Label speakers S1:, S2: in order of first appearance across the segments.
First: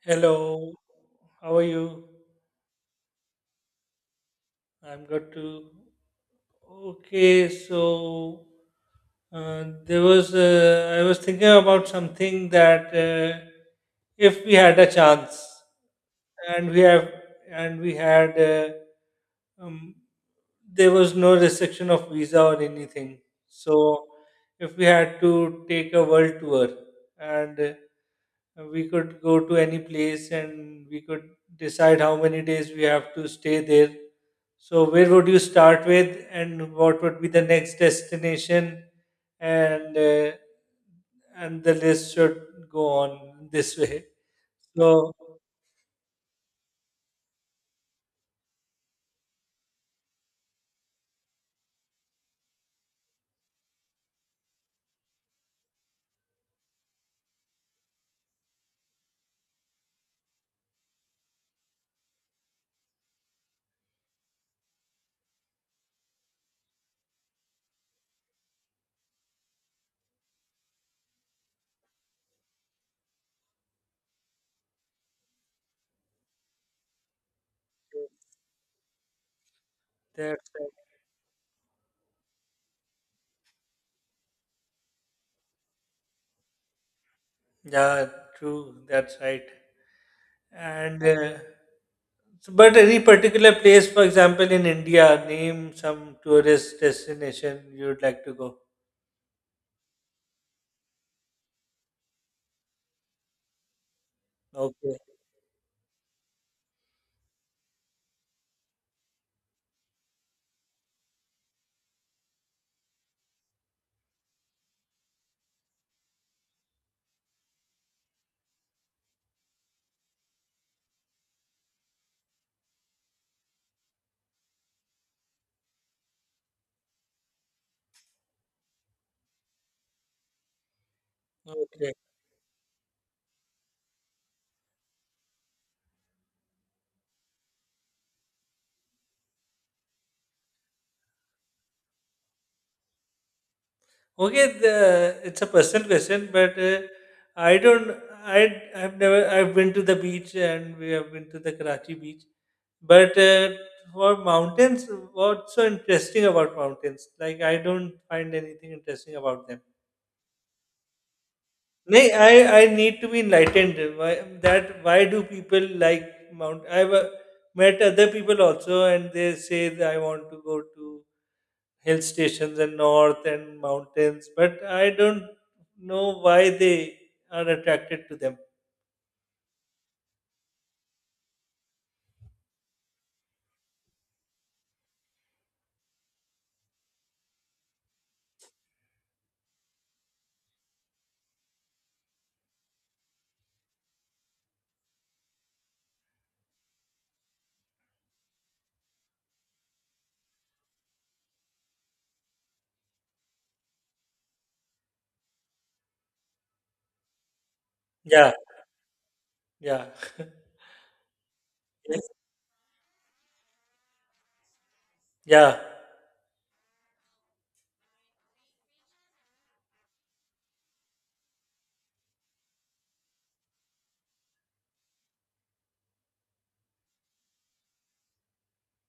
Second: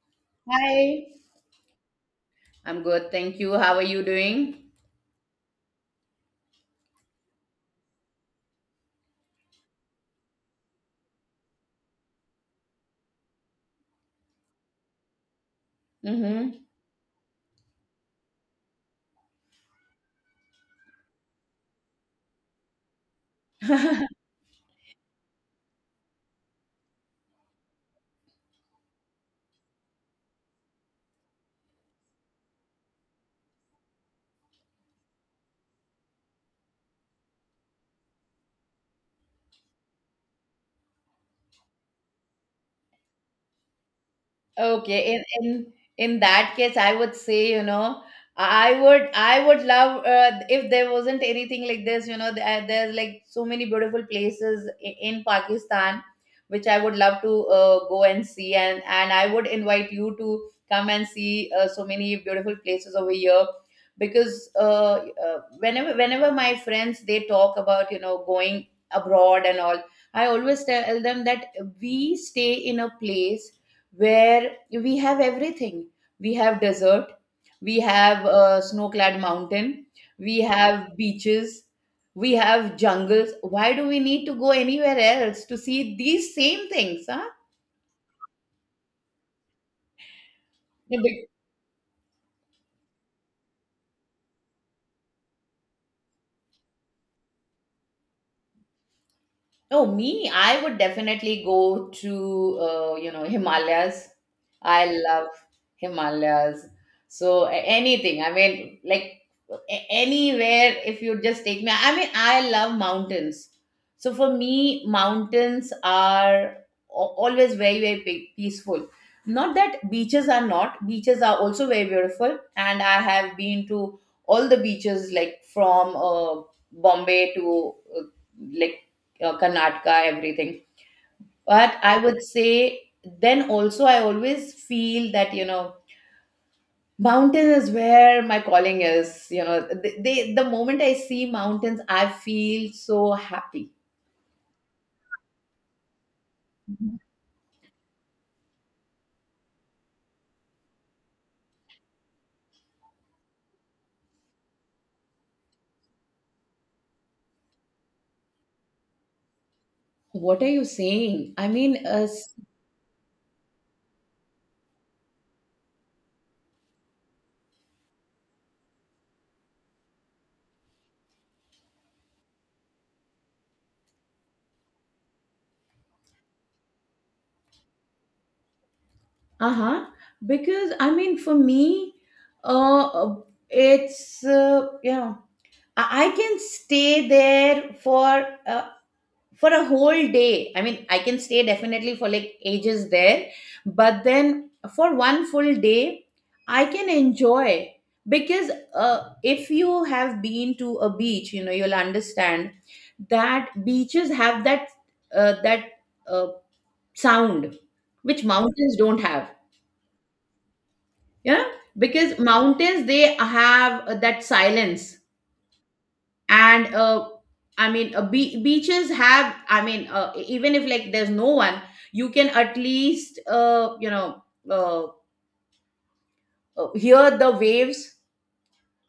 S1: Hello,
S2: Hi,
S1: how are you?
S2: I'm good. Thank you. How are you doing?
S1: I'm got to. Okay, so there was. I was thinking about something that if we had a chance,
S2: Mm-hmm.
S1: and we have, and we had, um, there was no restriction of visa or anything. So if we had to take a world tour and we could go to any place and we could decide how many days we have to stay there, so where would you start with, and what would be the next destination? And uh, and the list should go on this way.
S2: Okay,
S1: So
S2: in that case, I would say, I would love if there wasn't anything like this, there's like so many beautiful places in Pakistan, which I would love to go and see, and I would invite you to come and see so many beautiful places over here, because whenever my friends they talk about going abroad and all, I always tell them that we stay in a place where we have everything. We have desert, we have a snow-clad mountain, we
S1: that's right.
S2: have beaches, we have jungles. Why do we need to go anywhere else to see these same things? Huh?
S1: Yeah, true. That's right. And uh, but any particular place, for example, in India, name some tourist destination you'd like to go.
S2: Oh, me, I would definitely go to, Himalayas. I
S1: Okay.
S2: love Himalayas. So anything, I mean, like anywhere, if you just take me, I mean, I love mountains. So for me, mountains are always very, very peaceful. Not that beaches are not, beaches are also very beautiful. And I have been to all the beaches, like from Bombay to like Karnataka, everything. But
S1: Okay.
S2: I would say then also I always feel that, you know, mountain is where my calling is. You know, the moment I see mountains, I feel so happy.
S1: Okay, it's a personal question, but I don't. I I've never. I've been to the beach and we have been to the Karachi beach. But for mountains, what's so interesting about mountains? Like, I don't find anything interesting about them.
S2: What are you saying? I mean,
S1: Nay, I I need to be enlightened. Why that? Why do people like mount? I've met other people also, and they say that I want to go to hill stations in north and mountains, but I don't know why they are attracted to them.
S2: huh because I mean, for me, uh, uh, it's yeah, I can stay there for a whole day. I mean, I can stay definitely for like ages there, but then for one full day, I can enjoy, because if you have been to a beach, you know, you'll understand that beaches have that uh, that uh, sound which
S1: Yeah,
S2: mountains don't have.
S1: yeah,
S2: Yeah,
S1: yes,
S2: because mountains, they have that silence.
S1: yeah,
S2: And I mean, beaches have, I mean, even if like there's no one, you can at least uh, hear the waves,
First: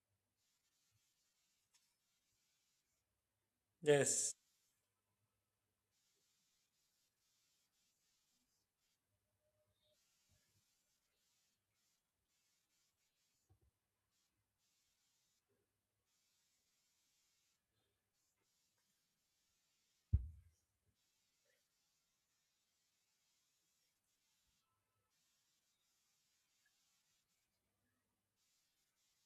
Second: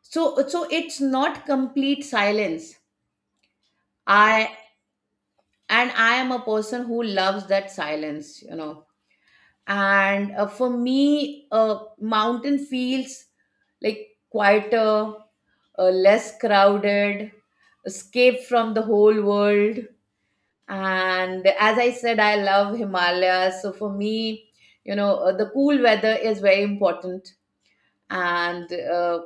S2: so it's not complete silence.
S1: yes.
S2: I And I am a person who loves that silence, you know. And for me, mountain feels like quieter, less crowded, escape from the whole world. And as I said, I love Himalayas, so for me, the cool weather is very important. And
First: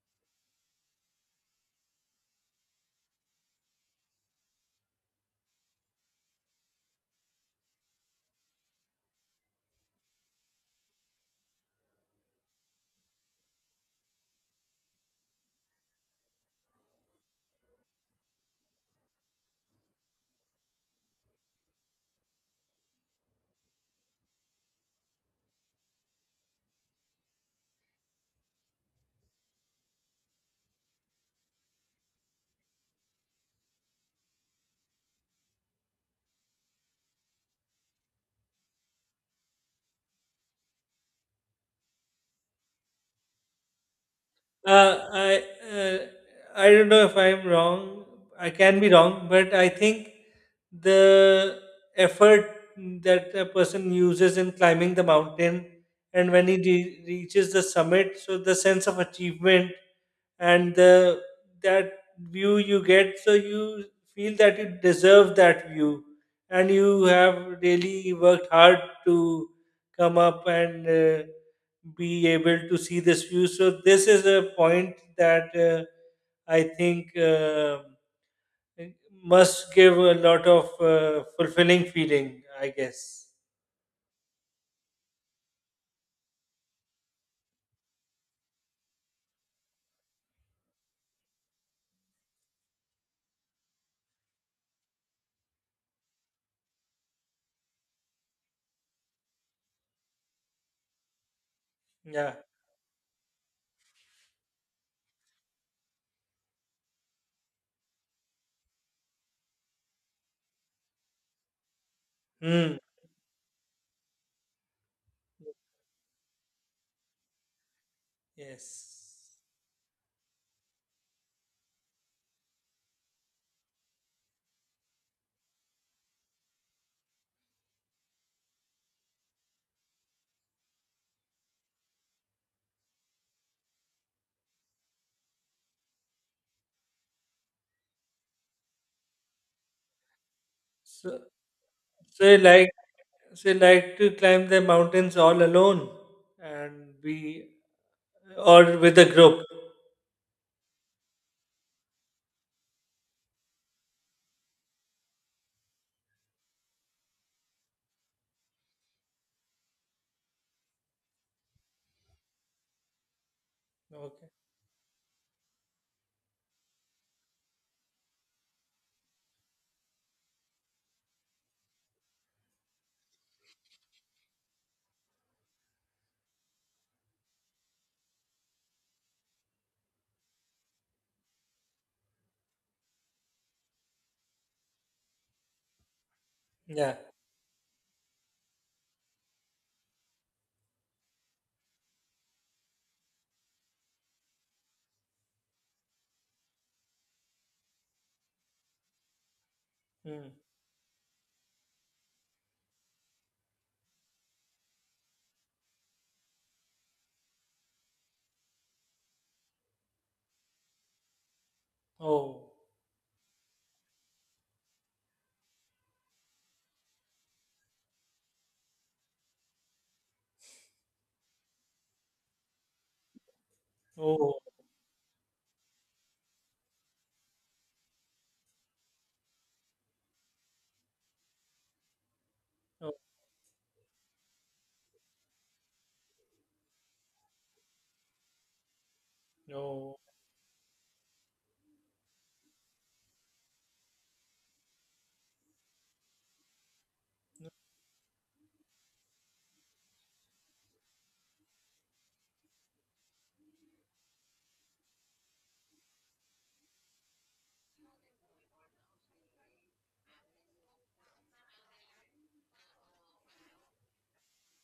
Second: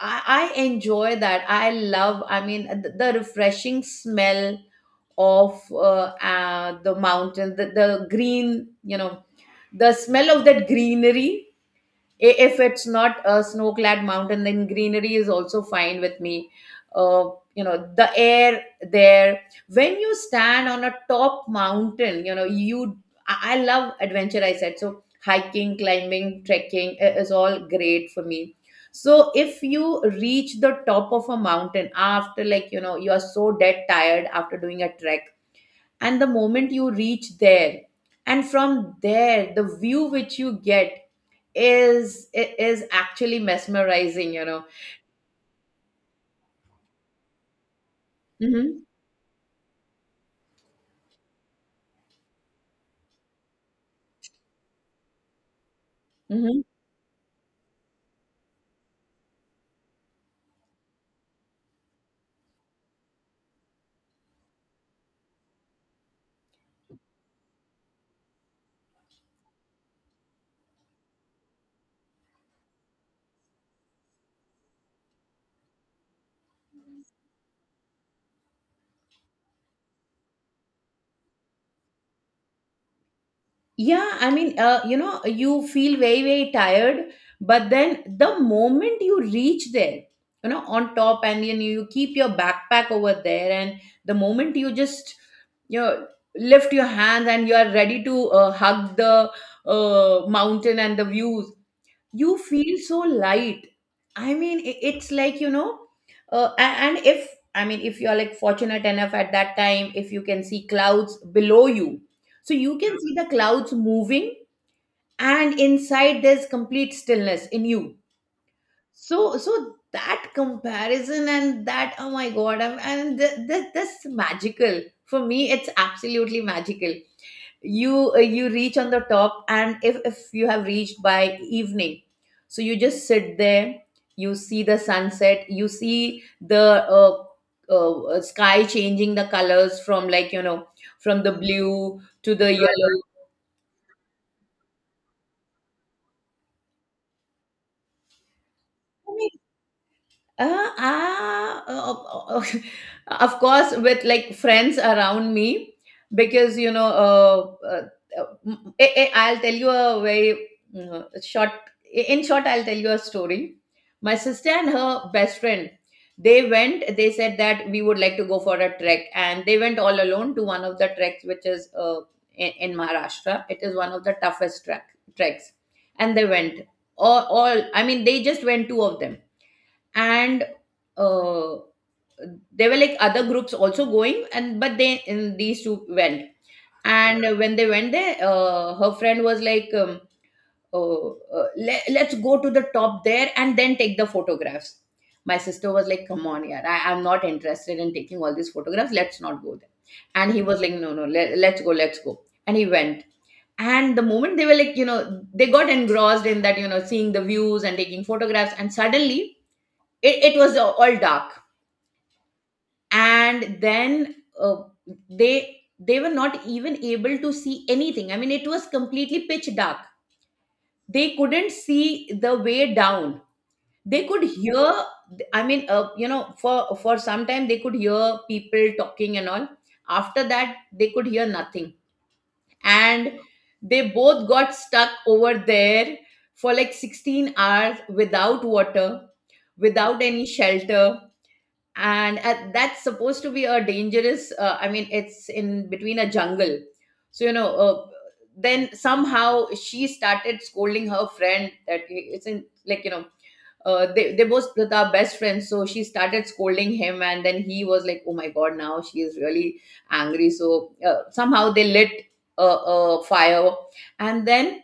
S2: I enjoy that. I love, I mean, the refreshing smell of the mountain, the green, you know, the smell of that greenery. If it's not a snow-clad mountain, then greenery is also fine with me. uh, you know, the air there, when you stand on a top mountain, you know, you I love adventure, I said. So hiking, climbing, trekking is all great for me. So if you reach the top of a mountain, after, like, you know, you are so dead tired after doing a trek, and the moment you reach there, and from there the view which you get is is actually mesmerizing, you know.
S1: Uh, I uh, I don't know if I'm wrong. I can
S2: hmm
S1: be wrong, but I think the effort that a person uses in climbing the mountain, and when he
S2: hmm
S1: reaches the summit, so the sense of achievement and the that view you get, so you feel that you deserve that view and you have really worked hard to come up and be able to see this view. So this is a point that I think must give a lot of fulfilling feeling, I guess.
S2: yeah, I mean, you know, you feel very very tired, but then the moment you reach there, you know, on top, and you keep your backpack over there, and the moment you just you know lift your hands and you are ready to hug the mountain and the views.
S1: Yeah.
S2: You feel so light. I mean, it's like, you know, and if, I mean, if you're like fortunate enough at that time, if you can see clouds below you, so
S1: Hmm.
S2: you can see the clouds moving, and inside there's complete stillness in you. so
S1: Yes.
S2: so that comparison, and that, oh my god, and this magical, for me it's absolutely magical. You reach on the top, and if you have reached by evening, so you just sit there, you see the sunset, you see the sky changing the colors from, like, you know,
S1: so
S2: from the blue
S1: So
S2: to
S1: you
S2: the
S1: like,
S2: yellow.
S1: so you like to climb the mountains all alone and be, or with a group.
S2: Of course, with like friends around me, because I'll tell you a very short. In short, I'll tell you a story. My
S1: Okay.
S2: sister and her best friend, they went. They said that we would like to go for a trek, and they went all alone to one of the treks, which is in Maharashtra. It is one of the toughest treks, and they went. I mean, they just went two of them. And uh, there were like other groups also going, and but they in these two went.
S1: Yeah.
S2: And when they went there, her friend was like, oh, let's go to the top there and then take the photographs. My sister was like, come on, yeah, I'm not interested in taking all these photographs, let's not go there.
S1: Mm.
S2: And he was like, no, no, let's go, let's go. And he went. And the moment they were, like, you know, they got engrossed in that, you know, seeing the views and taking photographs, and suddenly it was all dark.
S1: Oh.
S2: And then they were not even able to see anything, I mean, it was completely pitch dark. They couldn't see the way down. They could
S1: Oh.
S2: hear, I mean, you know, for some time they could hear people talking and all. After that they could hear nothing.
S1: Oh.
S2: And they both got stuck over there for like 16 hours, without water,
S1: No.
S2: without any shelter. And that's supposed to be a dangerous, I mean it's in between a jungle. So, you know, then somehow she started scolding her friend, that it's in, like, you know, they both are best friends, so she started scolding him, and then he was like, oh my god, now she is really angry. So somehow they lit a fire. And then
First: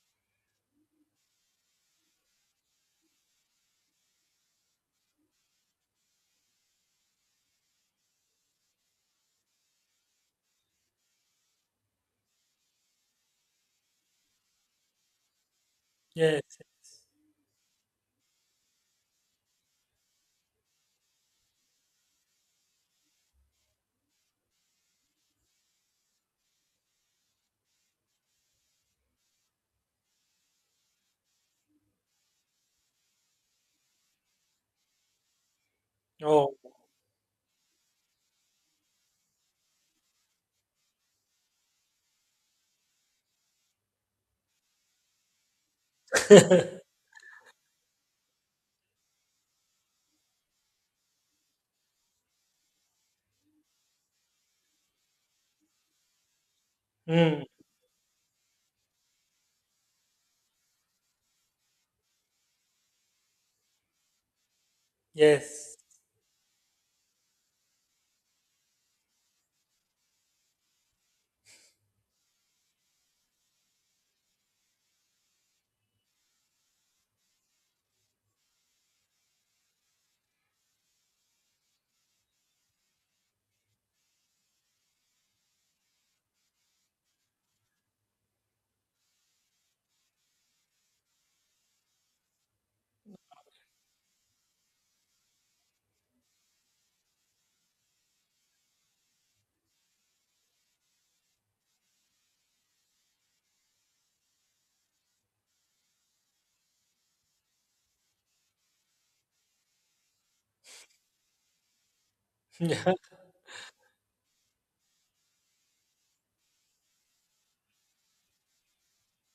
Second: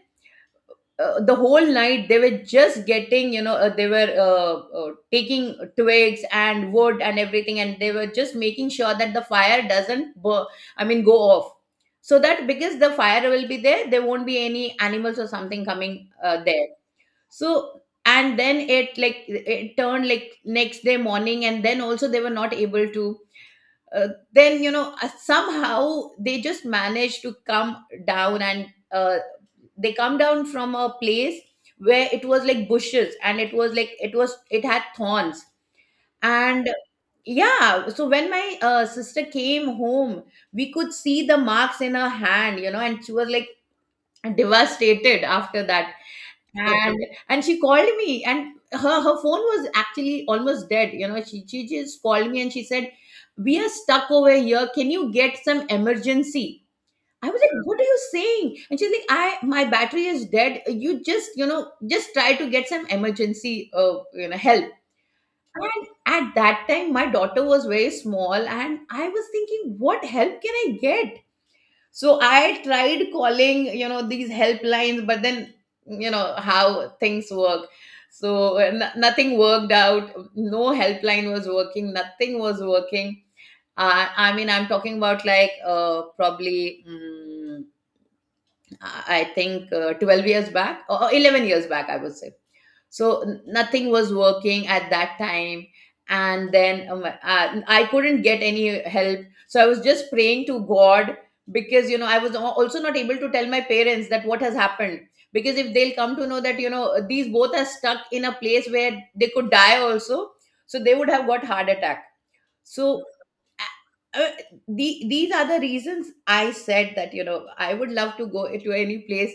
S2: the whole night they were just getting, you know, they were taking twigs and wood and everything, and they were just making sure that the fire doesn't I mean go off, so that because the fire will be there, there won't be any animals or something coming
S1: Yes.
S2: there. So, and then it, like, it turned, like, next day morning, and then also they were not able to, uh, then, you know, somehow they just manage to come down. And they come down from a place where it was like bushes, and it was like, it had thorns.
S1: Oh.
S2: And yeah, so when my sister came home, we could see the marks in her hand, you know, and she was like devastated after that. And she called me, and her phone was actually almost dead. You know, she just called me, and she said, we are stuck over here, can you get some emergency? I was
S1: Mm.
S2: like, what are you saying? And she's like, I my battery is dead, you just, just try to get some emergency, help.
S1: Yes.
S2: And at that time my daughter was very small, and I was thinking, what help can I get? So I tried calling, these helplines, but then, you know, how things work. So nothing worked out. No helpline was working. Nothing was working. I mean, I'm talking about, like, probably, I think 12 years back, or 11 years back, I would say. So nothing was working at that time. And then I couldn't get any help. So I was just praying to god, because, you know, I was also not able to tell my parents that what has happened, because if they'll come to know that, you know, these both are stuck in a place where they could die also, so they would have got heart attack.
S1: Yeah.
S2: So uh, uh, these are the reasons I said that, you know, I would love to go to any place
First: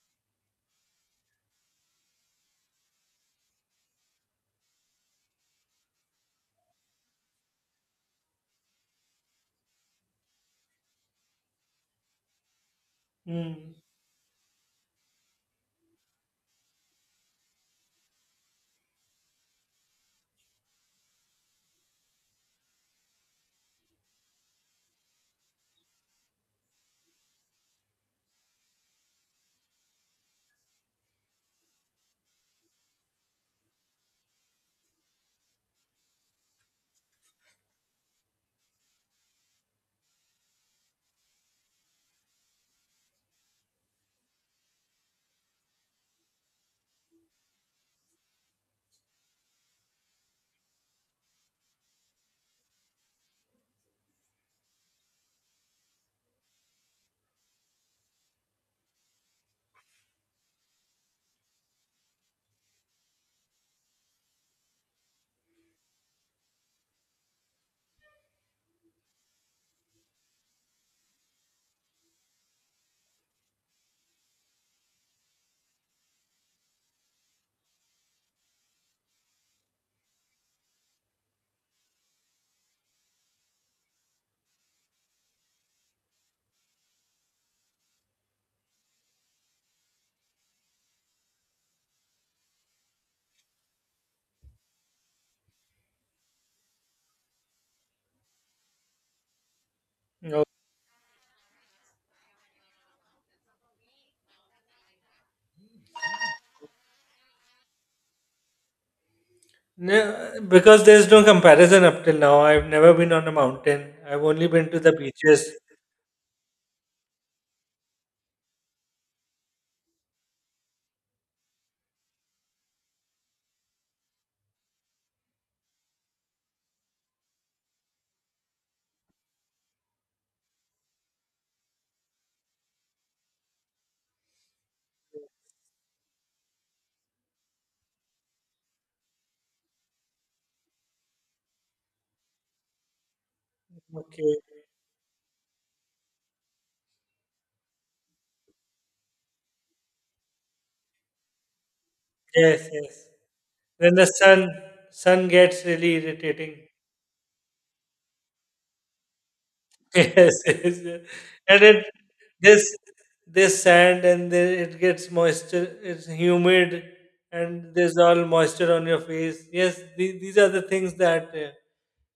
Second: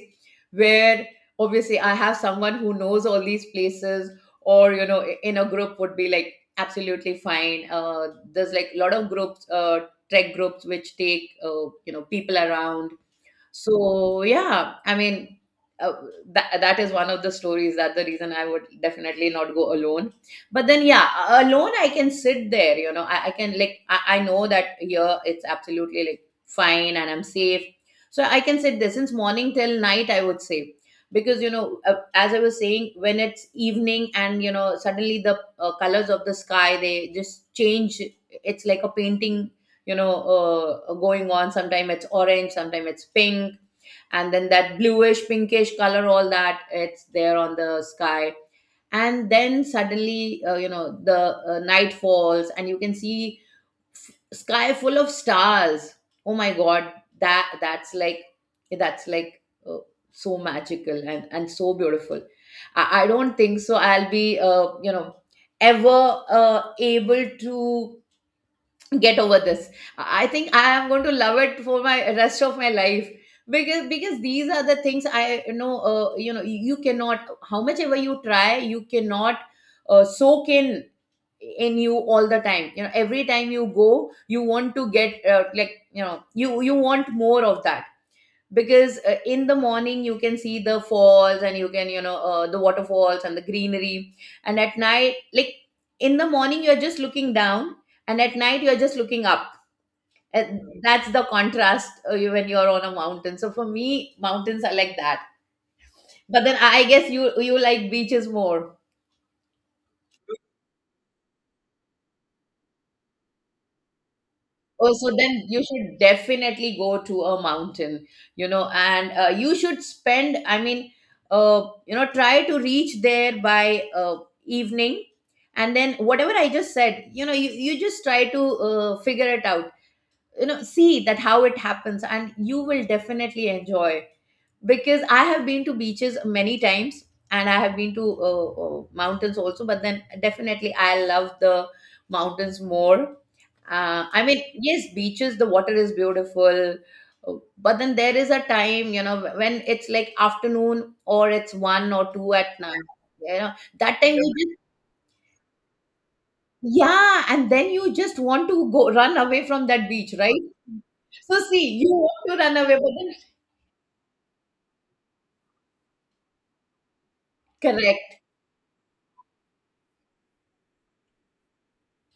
S2: where obviously I have someone who knows all these places, or, you know, in a group would be like absolutely fine. There's like a lot of groups, trek groups which take, you know, people around.
S1: Mm.
S2: So yeah, I mean, uh, that is one of the stories. That the reason I would definitely not go alone. But then yeah, alone I can sit there. You know, I can, like, I know that here it's absolutely like fine and I'm safe. So I can sit there since morning till night. I would say, because you know, as I was saying, when it's evening and you know, suddenly the colors of the sky, they just change. It's like a painting, you know, going on. Sometime it's orange, sometime it's pink, and then that bluish pinkish color, all that, it's there on the sky. And then suddenly, you know, the night falls and you can see, sky full of stars. Oh my god, that's like, that's like uh, so magical and so beautiful. I don't think so I'll be you know, ever able to get over this. I think I am going to love it for my rest of my life, because these are the things, I know, you know, you cannot, how much ever you try, you cannot soak in you all the time. You know, every time you go, you want to get, like, you know, you want more of that. Because in the morning you can see the falls, and you can, you know, the waterfalls and the greenery. And at night, like, in the morning you're just looking down, and at night you're just looking up.
S1: No.
S2: And that's the contrast, when you're on a mountain. So for me, mountains are like that. But then I guess you like beaches more.
S1: No, because there's no comparison up till now. I've never been on a mountain. I've only been to the
S2: Oh, so
S1: beaches.
S2: then you should definitely go to a mountain, you know, and you should spend, I mean, you know, try to reach there by evening. And then whatever I just said, you know, you just try to figure it out, you know, see that how it happens, and you will definitely enjoy. Because I have been to beaches many times, and I have been to mountains also, but then definitely I love the mountains more. I
S1: Okay.
S2: mean, yes, beaches, the water is beautiful, uh, but then there is a time, you know, when it's like afternoon or it's one or two at
S1: Yes.
S2: night,
S1: Yes.
S2: you know,
S1: Then
S2: that
S1: the
S2: time you
S1: sun
S2: just,
S1: sun gets really irritating.
S2: yeah, and then you just want to go run away from that beach,
S1: Yes,
S2: right?
S1: yes, yes.
S2: So
S1: And
S2: see,
S1: it,
S2: you want to run
S1: this
S2: away, but
S1: this sand, and then it gets moisture, it's humid, and
S2: then
S1: there's
S2: correct.
S1: all moisture on your face. Yes, these are the things that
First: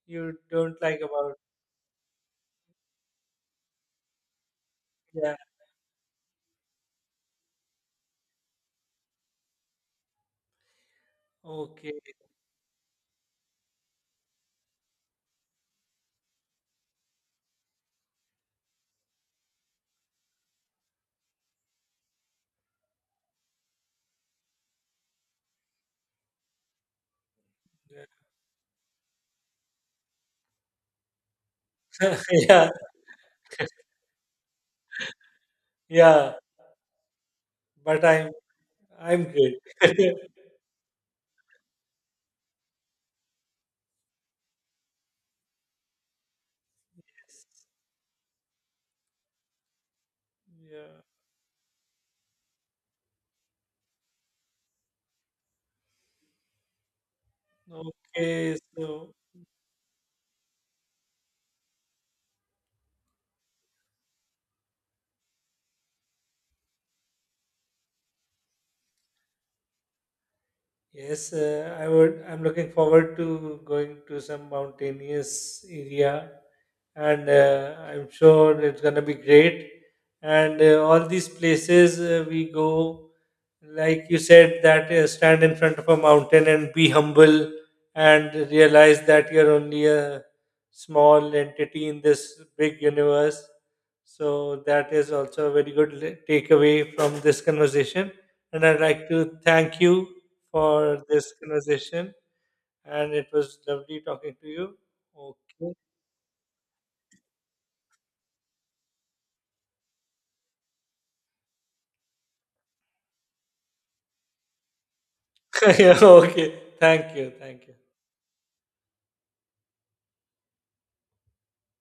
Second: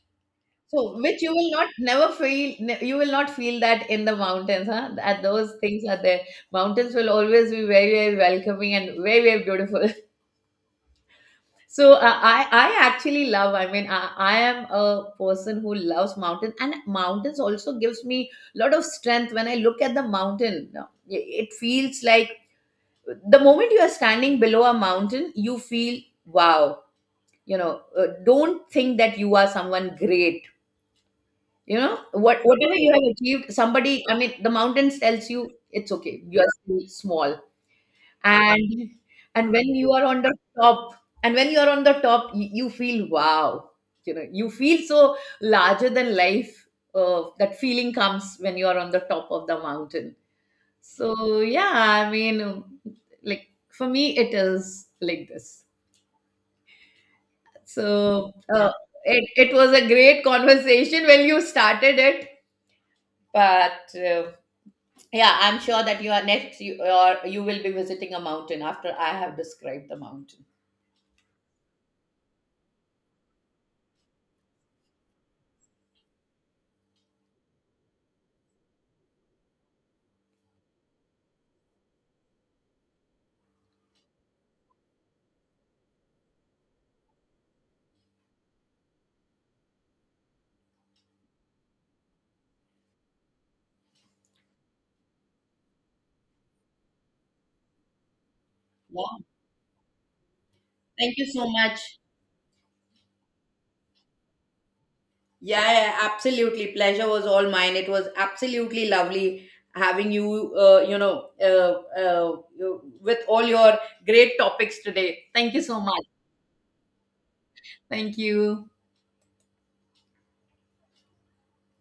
S1: you don't
S2: So,
S1: like
S2: which you
S1: about.
S2: will not never feel, you will not feel that in the mountains, huh? That
S1: Yeah.
S2: those things are there. Mountains will always be very, very welcoming and very, very beautiful. So,
S1: Okay.
S2: I actually love. I mean, I am a person who loves mountain, and mountains also gives me a lot of strength. When I look at the mountain, it feels like the moment you are standing below a mountain, you feel wow. You know, don't think that you are someone great. You know, what
S1: Yeah,
S2: whatever you have achieved, somebody, I mean, the mountains tells you it's okay.
S1: yeah,
S2: You are still small.
S1: but i'm
S2: And
S1: i'm
S2: and
S1: good.
S2: when you are on the top, and when you are on the top, you feel wow. You know, you feel so larger than life. That feeling comes when you are on the top of the mountain.
S1: Yeah,
S2: So yeah, I mean, like for me, it is like this. So,
S1: okay, so
S2: it was a great conversation when you started it, but. Yeah, I'm sure that you are next. You, or you will be visiting a mountain after I have described the mountain.
S1: yes, I would. I'm looking forward to going to some mountainous area, and I'm sure it's gonna be great. And all these places we go, like you said, that stand in front of a mountain and be humble, and realize that you're only a small entity in this big universe. So that is also a very good takeaway from this conversation. And I'd
S2: Yeah.
S1: like to thank you for
S2: Thank you
S1: this
S2: so much.
S1: conversation, and it was lovely talking to you.
S2: Yeah,
S1: Okay.
S2: yeah, absolutely. Pleasure was all mine. It was absolutely lovely having you, you know, with all your great topics today. Thank you so
S1: Yeah,
S2: much.
S1: okay. Thank you. Thank you.
S2: Thank you.